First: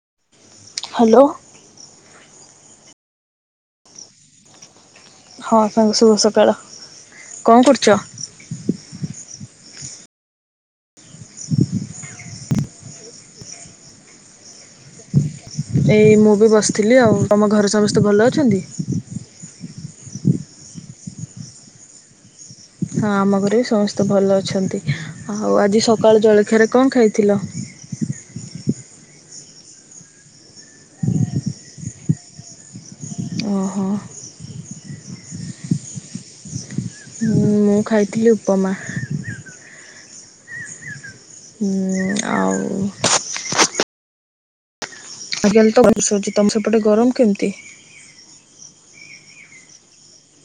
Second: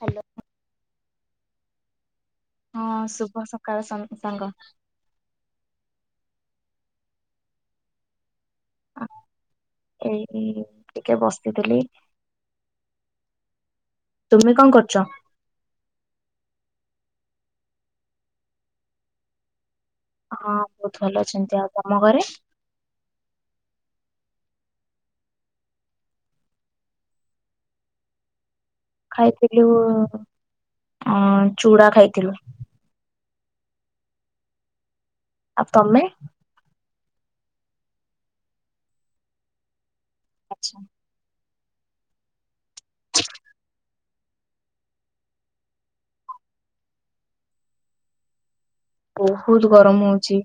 Hello. Hello. ହଁ ଶୁଭ ସକାଳ ସ ସାଙ୍ଗ। ହଁ ସାଙ୍ଗ ଶୁଭ ସକାଳ କଣ କରୁଛ? ଆ ଏଇ କିରି ଟିକେ ବସିଥିଲି। ତୁମେ କଁ କରୁଛ? ଏଇ ମୁଁ ବି ବସିଥିଲି ଆଉ ତମ ଘରେ ସମସ୍ତେ ଭଲ ଅଛନ୍ତି? ହଁ ବହୁତ ଭଲ ଅଛନ୍ତି ଆଉ ତମ ଘରେ? ହଁ ଆମ ଘରେ ସମସ୍ତେ ଭଲ ଅଛନ୍ତି ଆଉ ଆଜି ସକାଳ ଜଳଖିଆରେ କଣ ଖାଇଥିଲ? ଖାଇଥିଲୁ ଅ ଚୁଡା ଖାଇଥିଲୁ। ଅଁ ହଁ। ଆଉ ତମେ ମୁଁ ଖାଇଥିଲି ଉପମା। ଆଚ୍ଛା। ହୁଁ ଆଉ ଁ [unintelligible] ଆଜିକାଲି ତମଷଉଛି ତମ ସେପଟେ ଗରମ କେମିତି। ବହୁତ୍ ଗରମ ହଉଛିି।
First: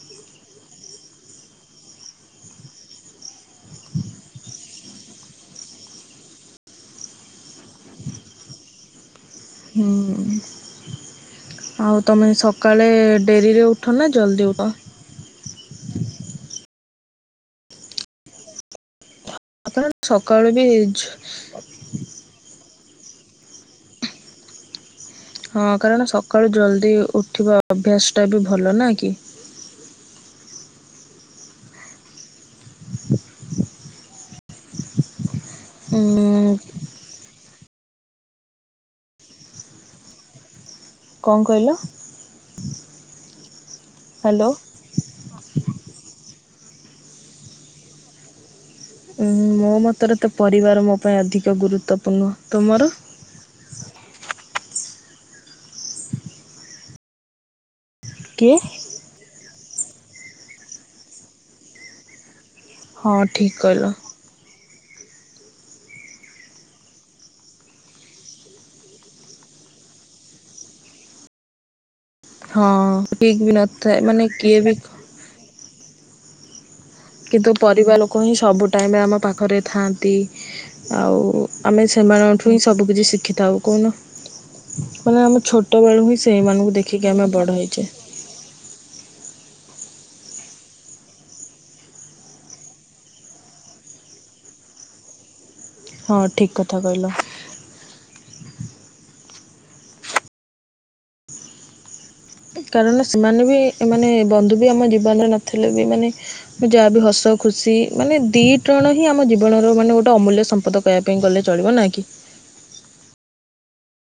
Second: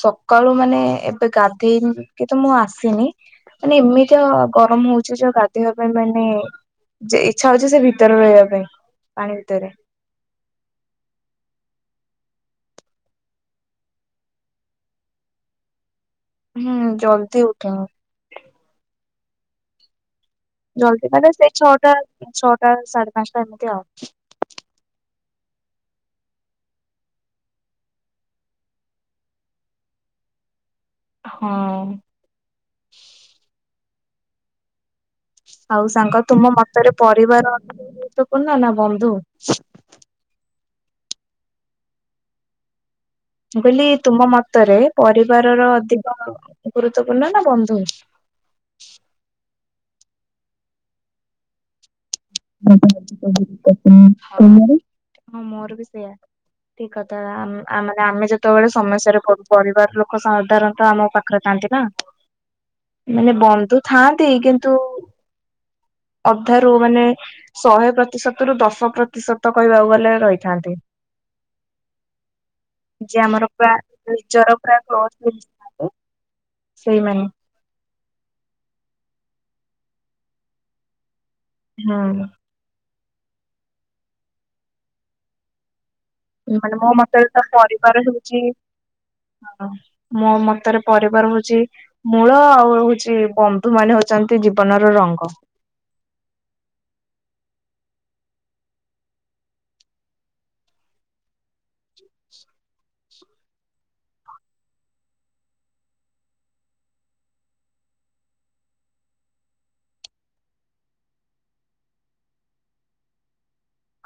ସକାଳୁ ମାନେ ଏବେ ଗାଧେଇି କିତ ମୁଁ ଆସିନି। ମାନେ ଏମିତିଆ ଗରମ ହଉଚି ଯେ ଗାଧେଇବା ପାଇଁ ମାନେ ଯେ ଇଚ୍ଛା ହଉଚି ସେ ଭିତରେ ରହିବା ପାଇଁ ପାଣି ଭିତରେ। ହୁଁ। ଆଉ ତମେ ସକାଳେ ଡେରିରେ ଉଠ ନା ଜଲ୍ଦି ଉଠ? ହୁଁ ଜଲ୍ଦି ଉଠେ ମୁଁ। ଆପଣ ଛକାଳୁ ବି ଜଲୂଦି କଇଲେ ସେଇ ଛଅଟା ଛଅଟା ସାଢେ ପାଞ୍ଚଟା ଏମିତି ଆଉ। ହଁ କାରଣ ସକାଳୁ ଜଲ୍ଦି ଉଠିବା ଅଭ୍ୟାସ୍ ଟା ବି ଭଲ ନା କି? ହଁ। ଆଉ ସାଙ୍ଗ ତୁମ ଉଁ ମତରେ ପରିବାରର ଅଧିକ ଗୁରୁତ୍ୱପୂର୍ଣ୍ଣ ନା ବନ୍ଧୁ? କଁ କଇଲ? ମୁଁ କଇଲି ତୁମ ମତରେ ପରିବାରର ଅଧିକ ଗୁରୁତ୍ୱପୂର୍ଣ ନା ବନ୍ଧୁ? ଉଁ ମୋ ମତରେ ତ ପରିବାର ମୋ ପାଇଁ ଅଧିକ ଗୁରୁତ୍ୱପୂର୍ଣ୍ଣ। ତୁମର? ତୁମର? ହଁ ମୋର ବି ସେଇୟା ଠିକ୍ କଥା ଆମ୍ ଆମ ଚାଇନା ଆମେ କିଏ? ଯେତେବେଳେ ସମସ୍ୟାରେ ପଡୁ ପରିବାର ଲୋକ ସାଧାରଣତଃ ଆମ ପାଖରେ ଥାନ୍ତି ନା। ହଁ ମାନେ ଠିକ୍ ବନ୍ଧୁ କହିଲ ଥାଆନ୍ତି କିନ୍ତୁ ଅଧାରୁ ମାନେ ଶହେ ପ୍ରତିଶତ ରୁ ଦଶ ପ୍ରତିଶତ କହିବାକୁ ଗଲେ ରହିଥାନ୍ତି। ହଁ ଯିଏ ଠିକ୍ ଆମର ବି ପୁରା ନଥାଏ ମାନେ କିଏ ନିଜର ବି ପୁରା ହକ୍ ହେଇଥାନ୍ତି। [unintelligible] ସେଇମାନେେ। କିନ୍ତୁ ପରିବାର ଲୋକ ହିଁ ସବୁ ଟାଇମି ଆମ ପାଖରେ ଥାଆନ୍ତି। ଆଉ ଆମେ ହୁଁ। ସେମାନଙ୍କଠୁ ହିଁ ସବୁ କିିଛି ଶିଖିଥାଉ କହୁନ ମାନେ ଆମେ ଛୋଟବେେଳୁ ହିଁ ସିଖ୍ ଏମାନେ ମୋ ମତ ରେ ତ ପରିବାର ହେଉଚି ହଁ। ମୋ ମତରେ ପରିବାର ହଉଚି ମୂଳ। ଆଉ ହଉଚି ବନ୍ଧୁ ମାନେ ହଉଚନ୍ତି ଜୀବନର ରଙ୍ଗ। ହଁ ଠିକ୍ କଥା କହିଲ। କାରଣ ସେମାନେ ବି ଏ ମାନେ ବନ୍ଧୁ ବି ଆମ ଜୀବନରେ ନଥିଲେ ବି ମାନେ ଯାହା ବିି ହସ ଖୁସି ମାନେ ଦୁଇ ଟୋଣ ହିଁ ଆମ ଜୀବନର ମାନେ ଗୋଟେ ଅମୂଲ୍ୟ ସମ୍ପଦ କହିଆ ପାଇଁ ଗଲେ ଚଳିବ ନା କି?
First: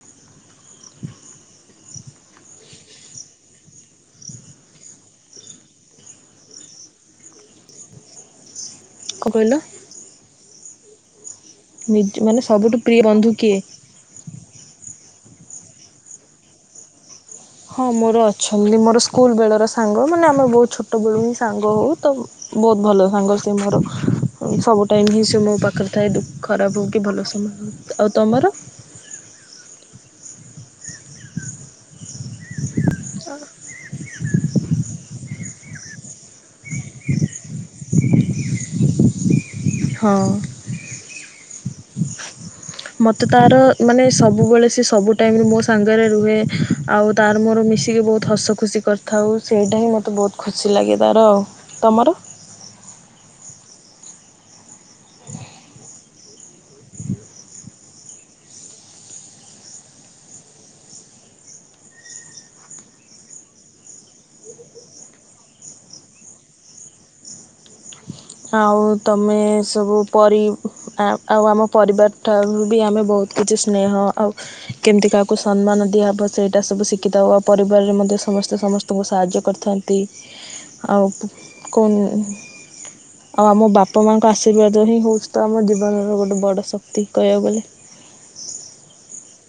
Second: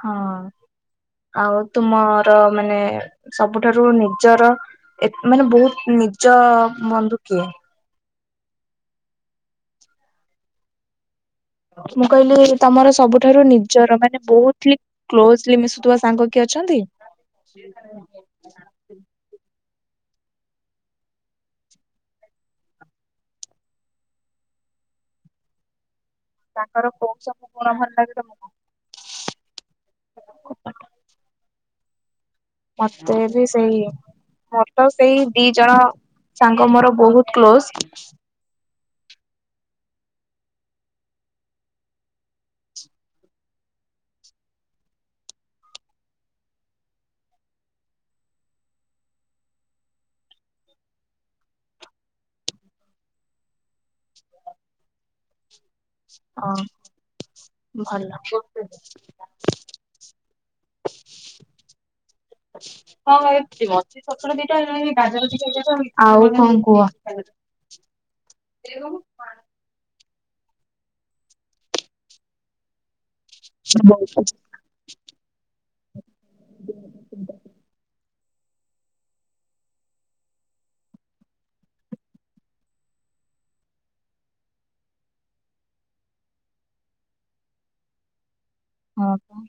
ହଁ। ଆଉ ତୁମର ମାନେ ସବୁଠାରୁ ନିଜର ଏତ୍ ମାନେ ବହୁତ୍ ନିଜ ବନ୍ଧୁ କିଏ? କଁ କଇଲ? ମୁଁ ନିଜ ମାନେ କହିଲି ସବୁଠୁ ତମର ପ୍ରିୟ ବନ୍ଧୁ ସବୁଠାରୁ କିଏ? ନିଜର ମାନେ ବହୁତ୍ ଥ୍ଲି କ୍ଲୋଜ୍ଲି ମିଶୁଥିବା ସାଙ୍ଗ କିଏ ଅଛନ୍ତି? ହଁ ମୋର ଅଛନ୍ତି ମୋର ସ୍କୁଲ ବେଳର ସାଙ୍ଗ ମାନେ ଆମେ ବହୁତ୍ ଛୋଟ ବେଳୁ ହିଁ ସାଙ୍ଗ ହଉ ତ ବହୁତ୍ ଭଲ ସାଙ୍ଗ ସିଏ ମୋର ସବୁ ଟାଇମ୍ ହିଁ ସିଏ ମୋ ପାଖରେ ଥାଏ। ଖରାପ ତାଙ୍କର ହେଉ କି କୋଉ ଭଲ ସବୁ ସମୟ ଗୁଣ ହେଉ, ଭଲ ଲାଗେ ଆଉ ତମକୁ? ତମର? ମତେ ବି ସେଇ। ମୋର ତ ସେଇ ଦି ଜଣ ସାଙ୍ଗ ମୋର ବହୁତ୍ କ୍ଲୋଜ୍। ହଁ। ମତେ ତାର ମାନେ ସବୁବେଳେ ସେ ସବୁ ଟାଇମ୍ ରେ ମୋ ସାଙ୍ଗରେ ରୁହେ ଆଉ ତାର ମୋର ମିଶିକି ବହୁତ୍ ହସ ଖୁସି କରିଥାଉ ସେଇଟା ହିଁ ମତେ ବହୁତ୍ ଖୁସି ଲାଗେ ତାର ଆଉ। ତମର? ଅଁ। ଭଲ [unintelligible] ହଁ ଏଇଠି ଥିବ। ଆଉ କଣ କୁହ? ଆଉ ତମେ ସବୁ ପରି ଆଉ ଆମ ପରିବାର ଠାରୁ ବି ଆମେ ବହୁତ୍ କିଛି ସ୍ନେହ ହଁ ପା। ଆଉ କେମିତି କାହାକୁ ସମ୍ମାନ ଦିଆହବ ସେଇଟା ସବୁ ଶିକିଥାଉ। ଆଉ ପରିବାରରେ ମଧ୍ୟ ସମସ୍ତେ ସମସ୍ତେ ଙ୍କୁ ସାହାଯ୍ୟ କରିଥାନ୍ତି। ଆଉ [unintelligible] ଆଉ ଆମ ବାପା ମାଆଙ୍କ ଆଶୀର୍ବାଦ ହିଁ ହଉଚି ତ ଆମ ଜୀବନର ଗୋଟେ ବଡ଼ ଶକ୍ତି କହିବାକୁ ଗଲେ। ହଁ ହଁ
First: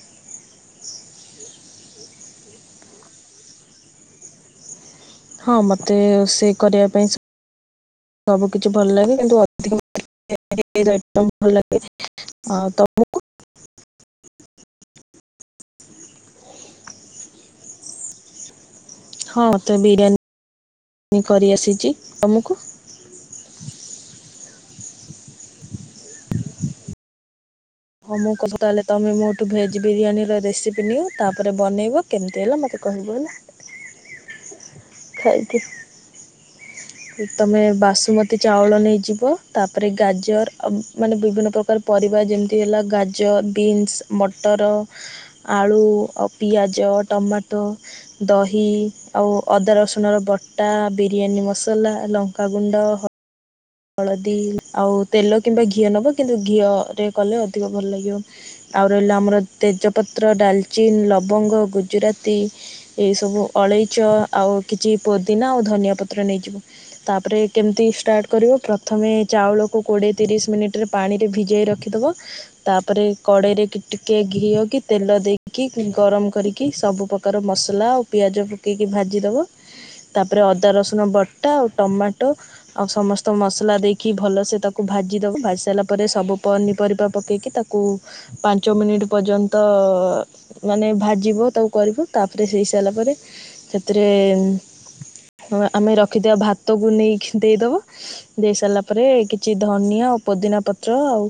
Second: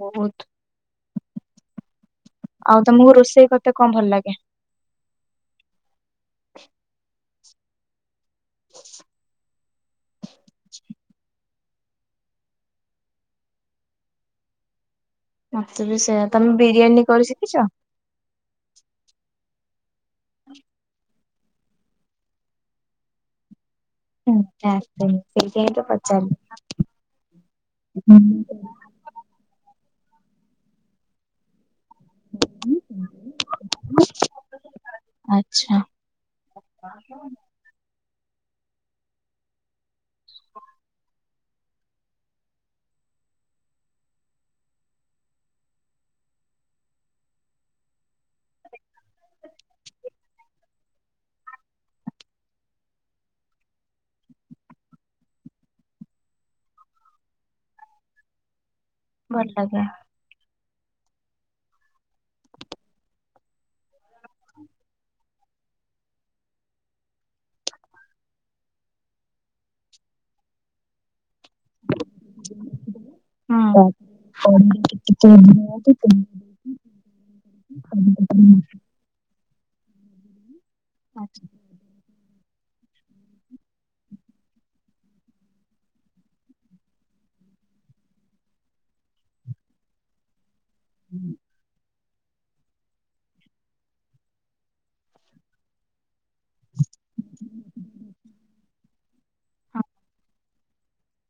ବହୁତ୍। ଆଉ ତମକୁ ରୋଷେଇ କରତେ କଣ ଭଲ ଲାଗେ? ହଁ ମତେ ରୋଷଇ କରିବା ପାଇଁ ସବୁ କିଛି ଭଲ ଲାଗେ। କିନ୍ତୁ ଅଧିକ। [unintelligible] ଭଲ ଲାଗେ। ଆ ତମକୁ? ମତେ ବି ସେଇୟା। ତମେ ବିରିୟାନୀ କରି ଶିଖିଚ? ହଁ। ମତେ ବିରିୟାନୀ କରିଆସିଚି। ତମକୁ? ମତେ ଆସିନି। ସେଇଥିପାଇଁ ତ ପଚାରିଲି। ହଁ ମୁଁ [unintelligible] ହେଲେ ତମେ ମୋଠୁ ଭେଜ ବିରିୟାନୀ ର ରେସିପି ନିଅ ତାପରେ ବନେଇବ। କେମିତି ହେଲା ମତେ କହିବ ହେଲା ଖାଇକି। ଆଚ୍ଛା ତମେ ବାସୁମତୀ ଚାଉଳ ନେଇଯିବ। ତାପରେ ଗାଜର ମାନେ ବିଭିନ୍ନ ପ୍ରକାର ପରିବା ଯେମିତି ହେଲା ଗାଜର ବିନ୍ସି, ମଟର ଆଳୁ ଆଉ ପିଆଜ ଟମାଟୋ ଦହି ଆଉ ଅଦା ରସୁଣର ବଟା ବିରିୟାନୀ ମସଲା ଲଙ୍କାଗୁଣ୍ଡ ହ ହଳଦୀ ଆଉ ତେଲ କିମ୍ବା ଘିଅ ନେବ। କିନ୍ତୁ ଘିଅରେ କଲେ ଅଧିକ ଭଲ ଲାଗିବ। ଆଉ ରହିଲା ଆମର ଭଲ ଲାଗେ ତେଜପତ୍ର, ଡାଲଚିନ୍, ଲବଙ୍ଗ ଗୁଜୁରାତି ଏଇ ସବୁ ଅଳେଇଚ ଆଉ କିଛି ପୋଦିନା ଆଉ ଧନିଆ ପତ୍ର ନେଇଯିବ। ତାପରେ କେମିତି ଷ୍ଟାର୍ଟ କରିବ, ପ୍ରଥମେ ଚାଉଳକୁ କୋଡିଏ ତିରିଶି ମିନିଟ୍ ରେ ପାଣିରେ ଭିଜାଇ ରଖିଦେବ। ତାପରେ କଡେଇ ରେ ହୁଁ। ଟିକେ ଘିଅ କି ତେଲ ଦେଇକି ଗରମ କରିକି ସବୁ ପ ପ୍ରକାର ମସଲା ଆଉ ପିଆଜ ପକେଇ କି ଭାଜି ଦବ। ତାପରେ ଅଦା ରସୁଣ ବଟା ଆଉ ଟମାଟୋ ଆଉ ସମସ୍ ସ୍ତ ମସଲା ଦେଇକି ଭଲସେ ତାକୁ ଭାଜିଦବ। ଭାଜି ସାରିଲା ପରେ ସବୁ ପନିପରିବା ପକେଇକି ତାକୁ ପାଞ୍ଚ ମିନିଟି ପର୍ଯ୍ୟନ୍ତ ମାନେ ଭାଜିବ ତାକୁ କରିବ, ତାପରେ ହେଇସାରିଲା ପରେ ସେଥିରେ ହଁ ଆମେ ରଖିଥିବା ଭାତକୁ ନେଇକି ଦେଇଦେବ। ଦେଇ ସାରିଲା ପରେ କିଛି ଧନିଆ ଆଉ ପୋଦିନା ପତ୍ର ଆଉ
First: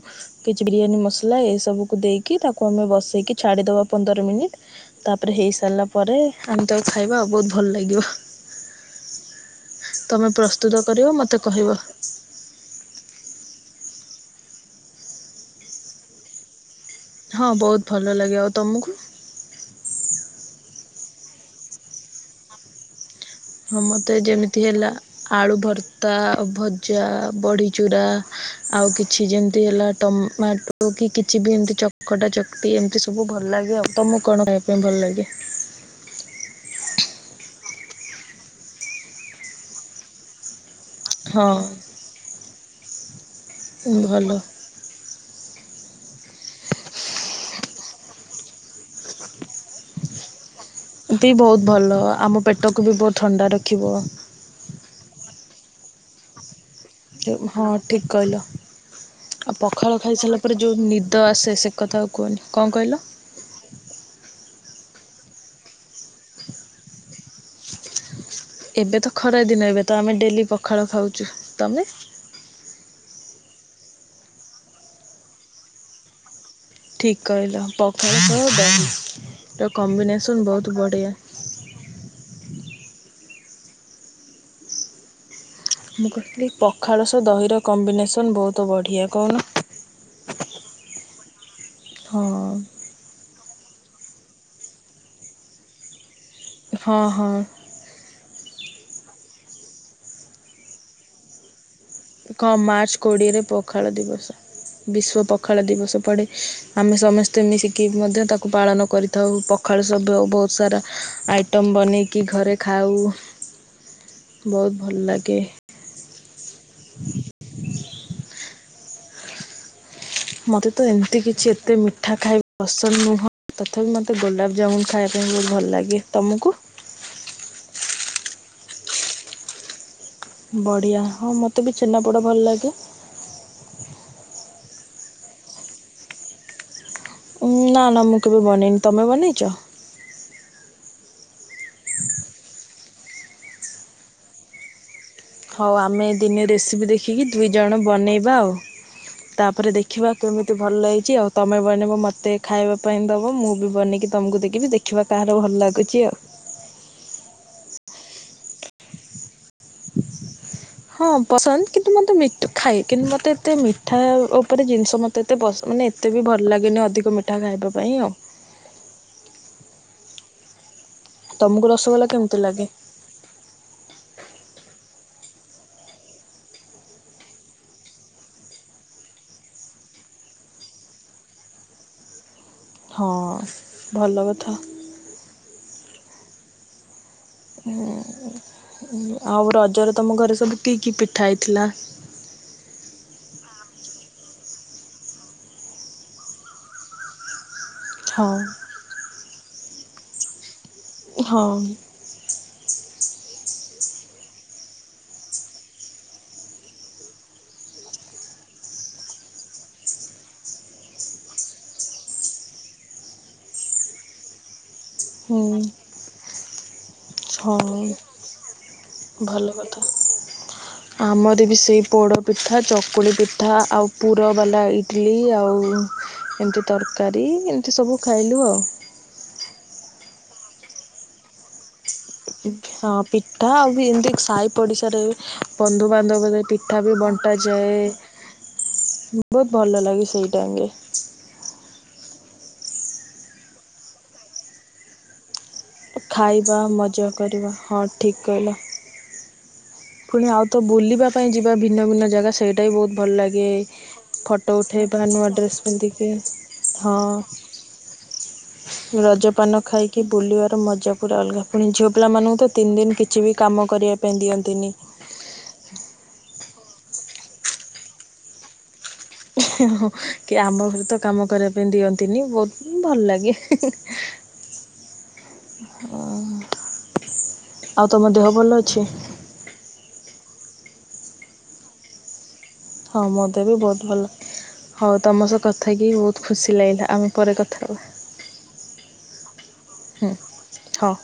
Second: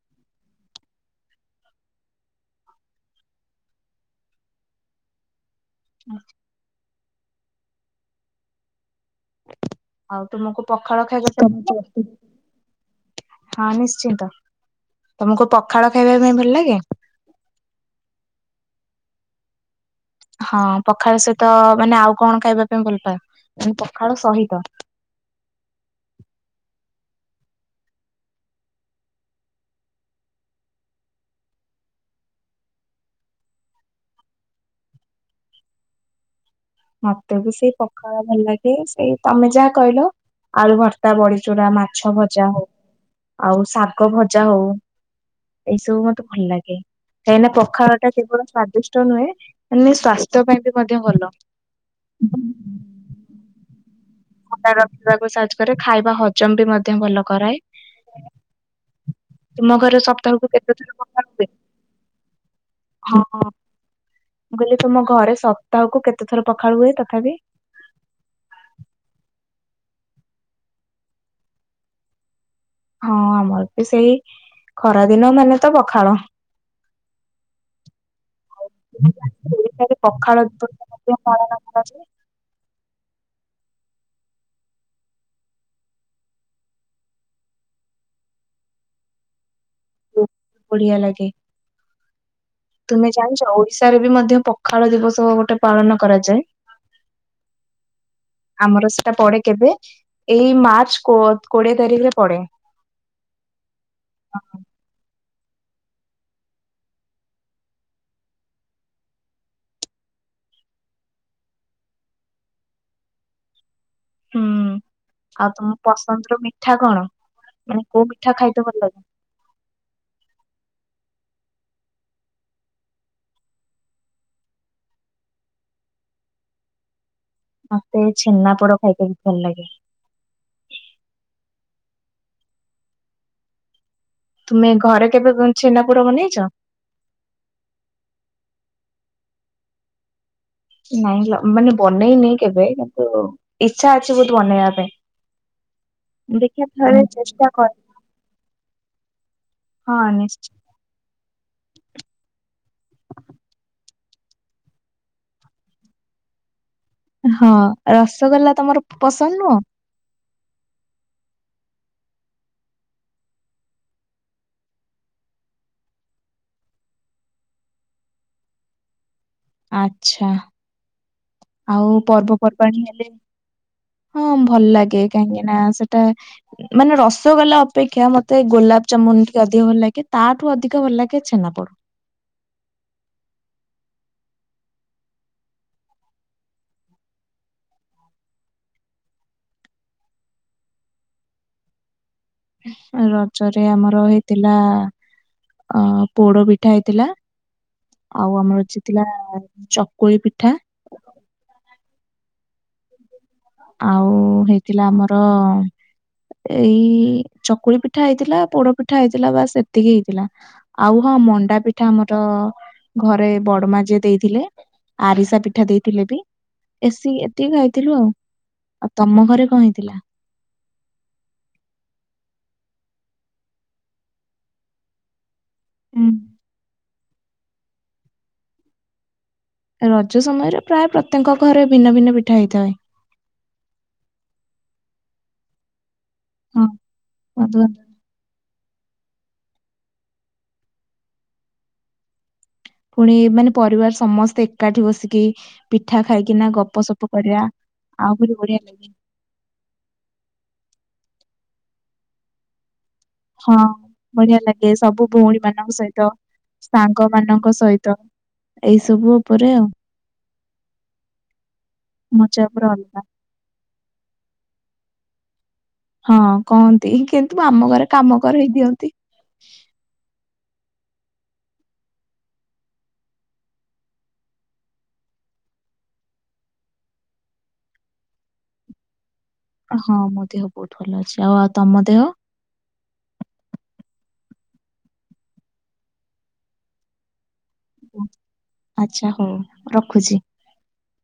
କିଛି ବିରିୟାନୀ ମସଲା ଏ ସବୁକୁ ଦେଇକି ତାକୁ ଆମେ ବସେଇକି ଛାଡିଦବା ପନ୍ଦର ମିନିଟି। ତାପରେ ହେଇ ସାରିଲା ପରେ ଆମେ ତାକୁ ଖାଇବା ବହୁତ ଭଲ ଲାଗିବ। ଆଉ ତମେ ତୁମକୁ ପ୍ରସ୍ତୁତ ପଖାଳ କରିବ ମୋତେ ଖାଇବାକୁ କହିବ [unintelligible] ହଁ ନିଶ୍ଚିନ୍ତ। ତମକୁ ପଖାଳ ଖାଇବା ପାଇଁ ଭଲ ଲାଗେ? ହଁ ବହୁତ ଭଲ ଲାଗେ। ଆଉ ତମକୁ? ହଁ। ପଖାଳ ସହିତ ମାନେ ଆଉ କଣ ଖାଇବା ପାଇଁ ଭଲ ପାଓ? ହଁ ମତେ ଯେମିତି ହେଲା ଆଳୁ ଭର୍ତ୍ତା, ଭଜା, ବଡି ଚୂୁରା ଆଉ କିଛି ଯେମିତି ହେଲା ଟମାଟୋ କି କିଛି ଭେଣ୍ଡି ଚକଟା ଚକଟି ଏମିତି ସବୁ ଭଲ ଲାଗେ ଆଉ। ତମକୁ କଣ ଖାଇବା ପାଇଁ ଭଲ ଲାଗେ? ମତେ ବି ସେଇ ପଖାଳ ଭଲ ଲାଗେ ସେଇ ତମେ ଯାହା କହିଲ ଆଳୁ ଭର୍ ତା ହଁ ବଡ଼ିଚୂୁରା, ମାଛ ଭଜା, ହଉ ଆଉ ଶାଗ ଭଲ ଭଜା ହଉ। ଏଇସବୁ ମତେ ଭଲ ଲାଗେ। କାହିଁକିନା ପଖାଳ ଟା କେବଳ ସ୍ଵାଦିଷ୍ଟ ନୁହେଁ, ସ୍ଵାସ୍ଥ୍ୟ ପାଇଁ ବି ମଧ୍ୟ ବି ଭଲ। ବହୁତ ଭଲ ଆମ ପେଟକୁ ବି ବହୁତ ଥଣ୍ଡା ରଖିବ। ଥଣ୍ଡା ରଖିବାକୁ ସାହାଯ୍ୟ କରେ, ଖାଇବା ହଜମ ବି ମଧ୍ୟ ଭଲ କରାଏ। ହଁ ଠିକ କହିଲ। ଆଉ ତୁମ ପଖାଳ ଘରେ ଖାଇସାରିଲା ସପ୍ତାହକୁ ପରେ କେତେ ଯଉ ଥର ନିଦ ପଖାଳ ହୁଏ? ଆସେ ସେ କଥା ଆଉ କୁହନି, କଣ କହିଲ? ମୁ କହିଲି ତମ ଘରେ ସପ୍ତାହକୁ କେତେ ଥର ପଖାଳ ହୁଏ ତଥାପି? ଏବେ ତ ଖରାଦିନ ଏବେ ତ ଆମେ ଡେଲି ପଖାଳ ଖାଉଚୁ, ତମେ? ହଁ ଆମର ବି ସେଇ ଖରାଦିନ ମାନେ ତ ପଖାଳ। ଠିକ୍ କହିଲ ପଖାଳ ସହ ଓଡିଶାରେ ପଖାଳ କମ୍ବିନେସନ୍ ଦିବସ ବହୁତ ବଢ଼ିଆ। [unintelligible] ମୁଁ କହିଲି ପଖାଳ ସହ ଦହିର କମ୍ବିନେସନ ବହୁତୁ ବଢ଼ିଆ କହୁନୁ। ହୁଁ ବଢିଆ ଲାଗେ। ହ। ତୁମେ ଜାଣିଚ ଓଡିଶାରେ ବି ମଧ୍ୟ ପଖାଳ ଦିବସ ଗୋଟେ ପାଳନ କରାଯାଏ। ହଁ ହଁ। ଆମର ସେଟା ପଡେ କେବେ, ଏଇ ମାର୍ଚ୍ଚ କୋ କୋଡିଏ ତାରିଖରେ ପଡେ। ହଁ ମାର୍ଚ୍ଚ କୋଡ଼ିଏରେ ପଖାଳ ଦିବସ। ବିଶ୍ଵ ପଖାଳ ଦିବସ ପଡ଼େ, ଆମେ ସମସ୍ତେ ମିଶିକିରି ମଧ୍ୟ ତାକୁ ପାଳନ କରି ଥାଉ ପଖାଳ ସବୁ ବହୁତ ସାରା ଆଇଟମ୍ ବନେଇକି ଘରେ ଖାଉ। [inaudible] ବହୁତ ଭଲ ଲାଗେ। ପସନ୍ଦ ର ମିଠା କଣ ମାନେ କୋଉ ମିଠା ଖାଇତେ ଭଲ ଲାଗେ? ମୋତେ ତ ଏମିତି କିଛି ଏତେ ମିଠା ଖାଇବା ପସନ୍ଦ ନୁହେଁ ତଥାପି ମୋତେ ଗୋଲାପଜାମୁନ ଖାଇବା ପାଇଁ ବହୁତ ଭଲ ଲାଗେ, ତମକୁ? ମତେ ଛେନା ପୋଡ ଖାଇତେ ବି ଭଲ ଲାଗେ। ବଢିଆ ହଁ ମତେ ବି ଛେନାପୋଡା ଭଲ ଲାଗେ। ତୁମେ ଘରେ କେବେ ଛେନା ପୋଡ ବନେଇଛ? ନା ନା ମୁଁ କେବେ ବନେଇନି, ତମେ ବନେଇଛ? ନାଇଁ ମାନେ ବନେଇନି କେବେ କିନ୍ତୁ ଇଛା ଅଛି ବହୁତ ବନେଇବା ପାଇଁ। ହଉ ଆମେ ଦିନେ ଦେଖିବା ରେସିପି ଥରେ ଦେଖିକି ଚେଷ୍ଟା କର ଦୁଇଜଣ ବନେଇବା ଆଉ। ତାପରେ ହଁ ଦେଖିବା ନିଶ୍ଚୟ କେମିତି ଭଲ ହେଇଛି ଆଉ ତମେ ବନେଇବ ମୋତେ ଖାଇବା ପାଇଁ ଦେବି ମୁଁ ବି ବନେଇକି ତମକୁ ଦେକି ଦେ ଦେଖିବା କାହାର ଭଲ ଲାଗୁଛି ଆଉ। ହଁ ରସଗୋଲା ତମର ପସନ୍ଦ ନୁହଁ? ହଁ ପସନ୍ଦ କିନ୍ତୁ ମୋତେ ମିଠ ଖାଏ କିନ୍ତୁ ମୋତେ ଏତେ ମିଠା ଉପରେ ଜିନିଷ ମୋତେ ତ ଏତେ ବସ ମାନେ ଏତେ ବି ଭଲ ଲାଗେନି ଅଧିକ ମିଠା ଖାଇବା ପାଇଁ ଆଉ। ଆଛା ତମକୁ ଆଉ ରସଗୋଲା କେମିତି ଲାଗେ ପର୍ବପର୍ବାଣି ହେଲେ ହଁ ଭଲ ଲାଗେ କାହିଁକି ନା ସେଟା ମାନେ ରସ ଗୋଲା ଅପେକ୍ଷା ମତେ ଗୋଲାପଜାମୁନ ଟିକେ ଅଧିକ ଭଲ ଲାଗେ ତାଠୁ ଅଧିକ ଭଲ ଲାଗେ ଛେନା ପୋଡ଼। ହଁ ଭଲ କଥା। ହୁଁ ଆଉ ରଜର ତମ ଘରେ ସବୁ କି କି ପିଠା ହେଇଥିଲା? ରଜରେ ଆମର ହେଇଥିଲା ଅ ପୋଡ ପିଠା ହେଇଥିଲା। ଆଉ ହଁ ଆମରଛି ଥିଲା ଚକୁଳି ପିଠା। ହୋଉ। ଆଉ ହେଇଥିଲା ଆମର ଏଇ ଚକୁଳି ପିଠା ହେଇଥିଲା ପୋଡ ପିଠା ହେଇଥିଲା ବା ସେତିକି ହେଇଥିଲା। ଆଉ ହଁ ମଣ୍ଡା ପିଠା ଆମର ଘରେ ବଡମା ଯିଏ ଦେଇଥିଲେ। ଆରିସା ହୁଁ ପିଠା ଦେଇଥିଲେ ବି ଏସି ଏତିକି ହଁ ଖାଇଥିଲୁ ଆଉ। ଆଉ ତମ ଘରେ ଭଲ କଣ କଥା। ହେଇଥିଲା? ଆମର ବି ସେଇ ପୋଡ଼ପିଠା ଚକୁଳି ପିଠା ଆଉ ପୁର ବାଲା ଇଟିଲି ଆଉ ଉ ହୁଁ। ଏମିତି ତରକାରୀ ଏମିତି ସବୁ ଖାଇଲୁ ଆଉ। ରଜ ସମୟରେ ପ୍ରାୟ ପ୍ରତ୍ୟେକ ଘରେ ଭିନ୍ନ ଭିନ୍ନ ପିଠା ହେଇଥାଏ। ହଁ ପିଠା ଆଉ ବି ଏମିତି ସାହି ପଡିଶାରେ ବନ୍ଧୁବାନ୍ଧବରେ ହଁ ପିଠା ବି ବନ୍ଧୁ ବଣ୍ଟାଯାଏ ବହୁତ ଭଲ ଲାଗେ ସେଇ ଟାଇମି ରେ। ପୁଣି ମାନେ ପରିବାର ସମସ୍ତେ ଏକାଠି ବସିକି ପିଠା ଖାଇକିନା ଖାଇବା ଗପ ସପ ମଜା କରିବା ହଁ ଆଉ ଠିକ୍ ପରି କହିଲ। ବଢିଆ ପୁଣି ଆଉ ତ ବୁଲିବା ପାଇଁ ଯିବା ଭିନ୍ନ ଭିନ୍ନ ଜାଗା ସେଇ ଟାବି ବି ବହୁତ ଭଲ ଲାଗେ ହଁ ବଢିଆ ଫଟୋ ଲାଗେ ସବୁ ଉଠେଇବା ନୂଆ ଭଉଣୀ ଡ୍ରେସ୍ ମାନଙ୍କ ସହିତ ପିନ୍ଧିକି। ହଁ ସାଙ୍ଗ ମାନଙ୍କ ସହିତ ଏଇ ସବୁ ଉପରେ ଆଉ। କି ବୁଲିବାର ମଜା ପୁରା ଅଲଗା ପୁଣି ଝିଅ ପିଲାମାନଙ୍କୁ ମଜା ତ ପୁରା ତିନି ଦିନ ଅଲଗା କିଛି ବି କାମ କରିବା ପାଇଁ ଦିଅନ୍ତିନି। ହଁ କହନ୍ତି କିନ୍ତୁ ଆମ ଘରେ କାମ କରେଇ ଦିଅନ୍ତି। କି ଆମ ଘରେ ତ କାମ କରିବା ପାଇଁ ଦିଅନ୍ତିନି ବହୁତ ଭଲ ଲାଗେ। ଓ ଆଉ ତମ ଦେହ ଭଲ ଅଛି? ହଁ ମୋ ଦେହ ବହୁତ ଭଲ ଅଛି ଆଉ ଆଉ ତମ ଦେହ? ହଁ ମୋ ଦେହ ବି ବହୁତ ଭଲ। ହଉ ତମ ସହ କଥା କି ବହୁତ ଖୁସି ଲାଗିଲା ଆମେ ପରେ କଥା ହେବା। ଆଛା ହଉ। ହୁଁ ରଖୁଛି। ହଉ।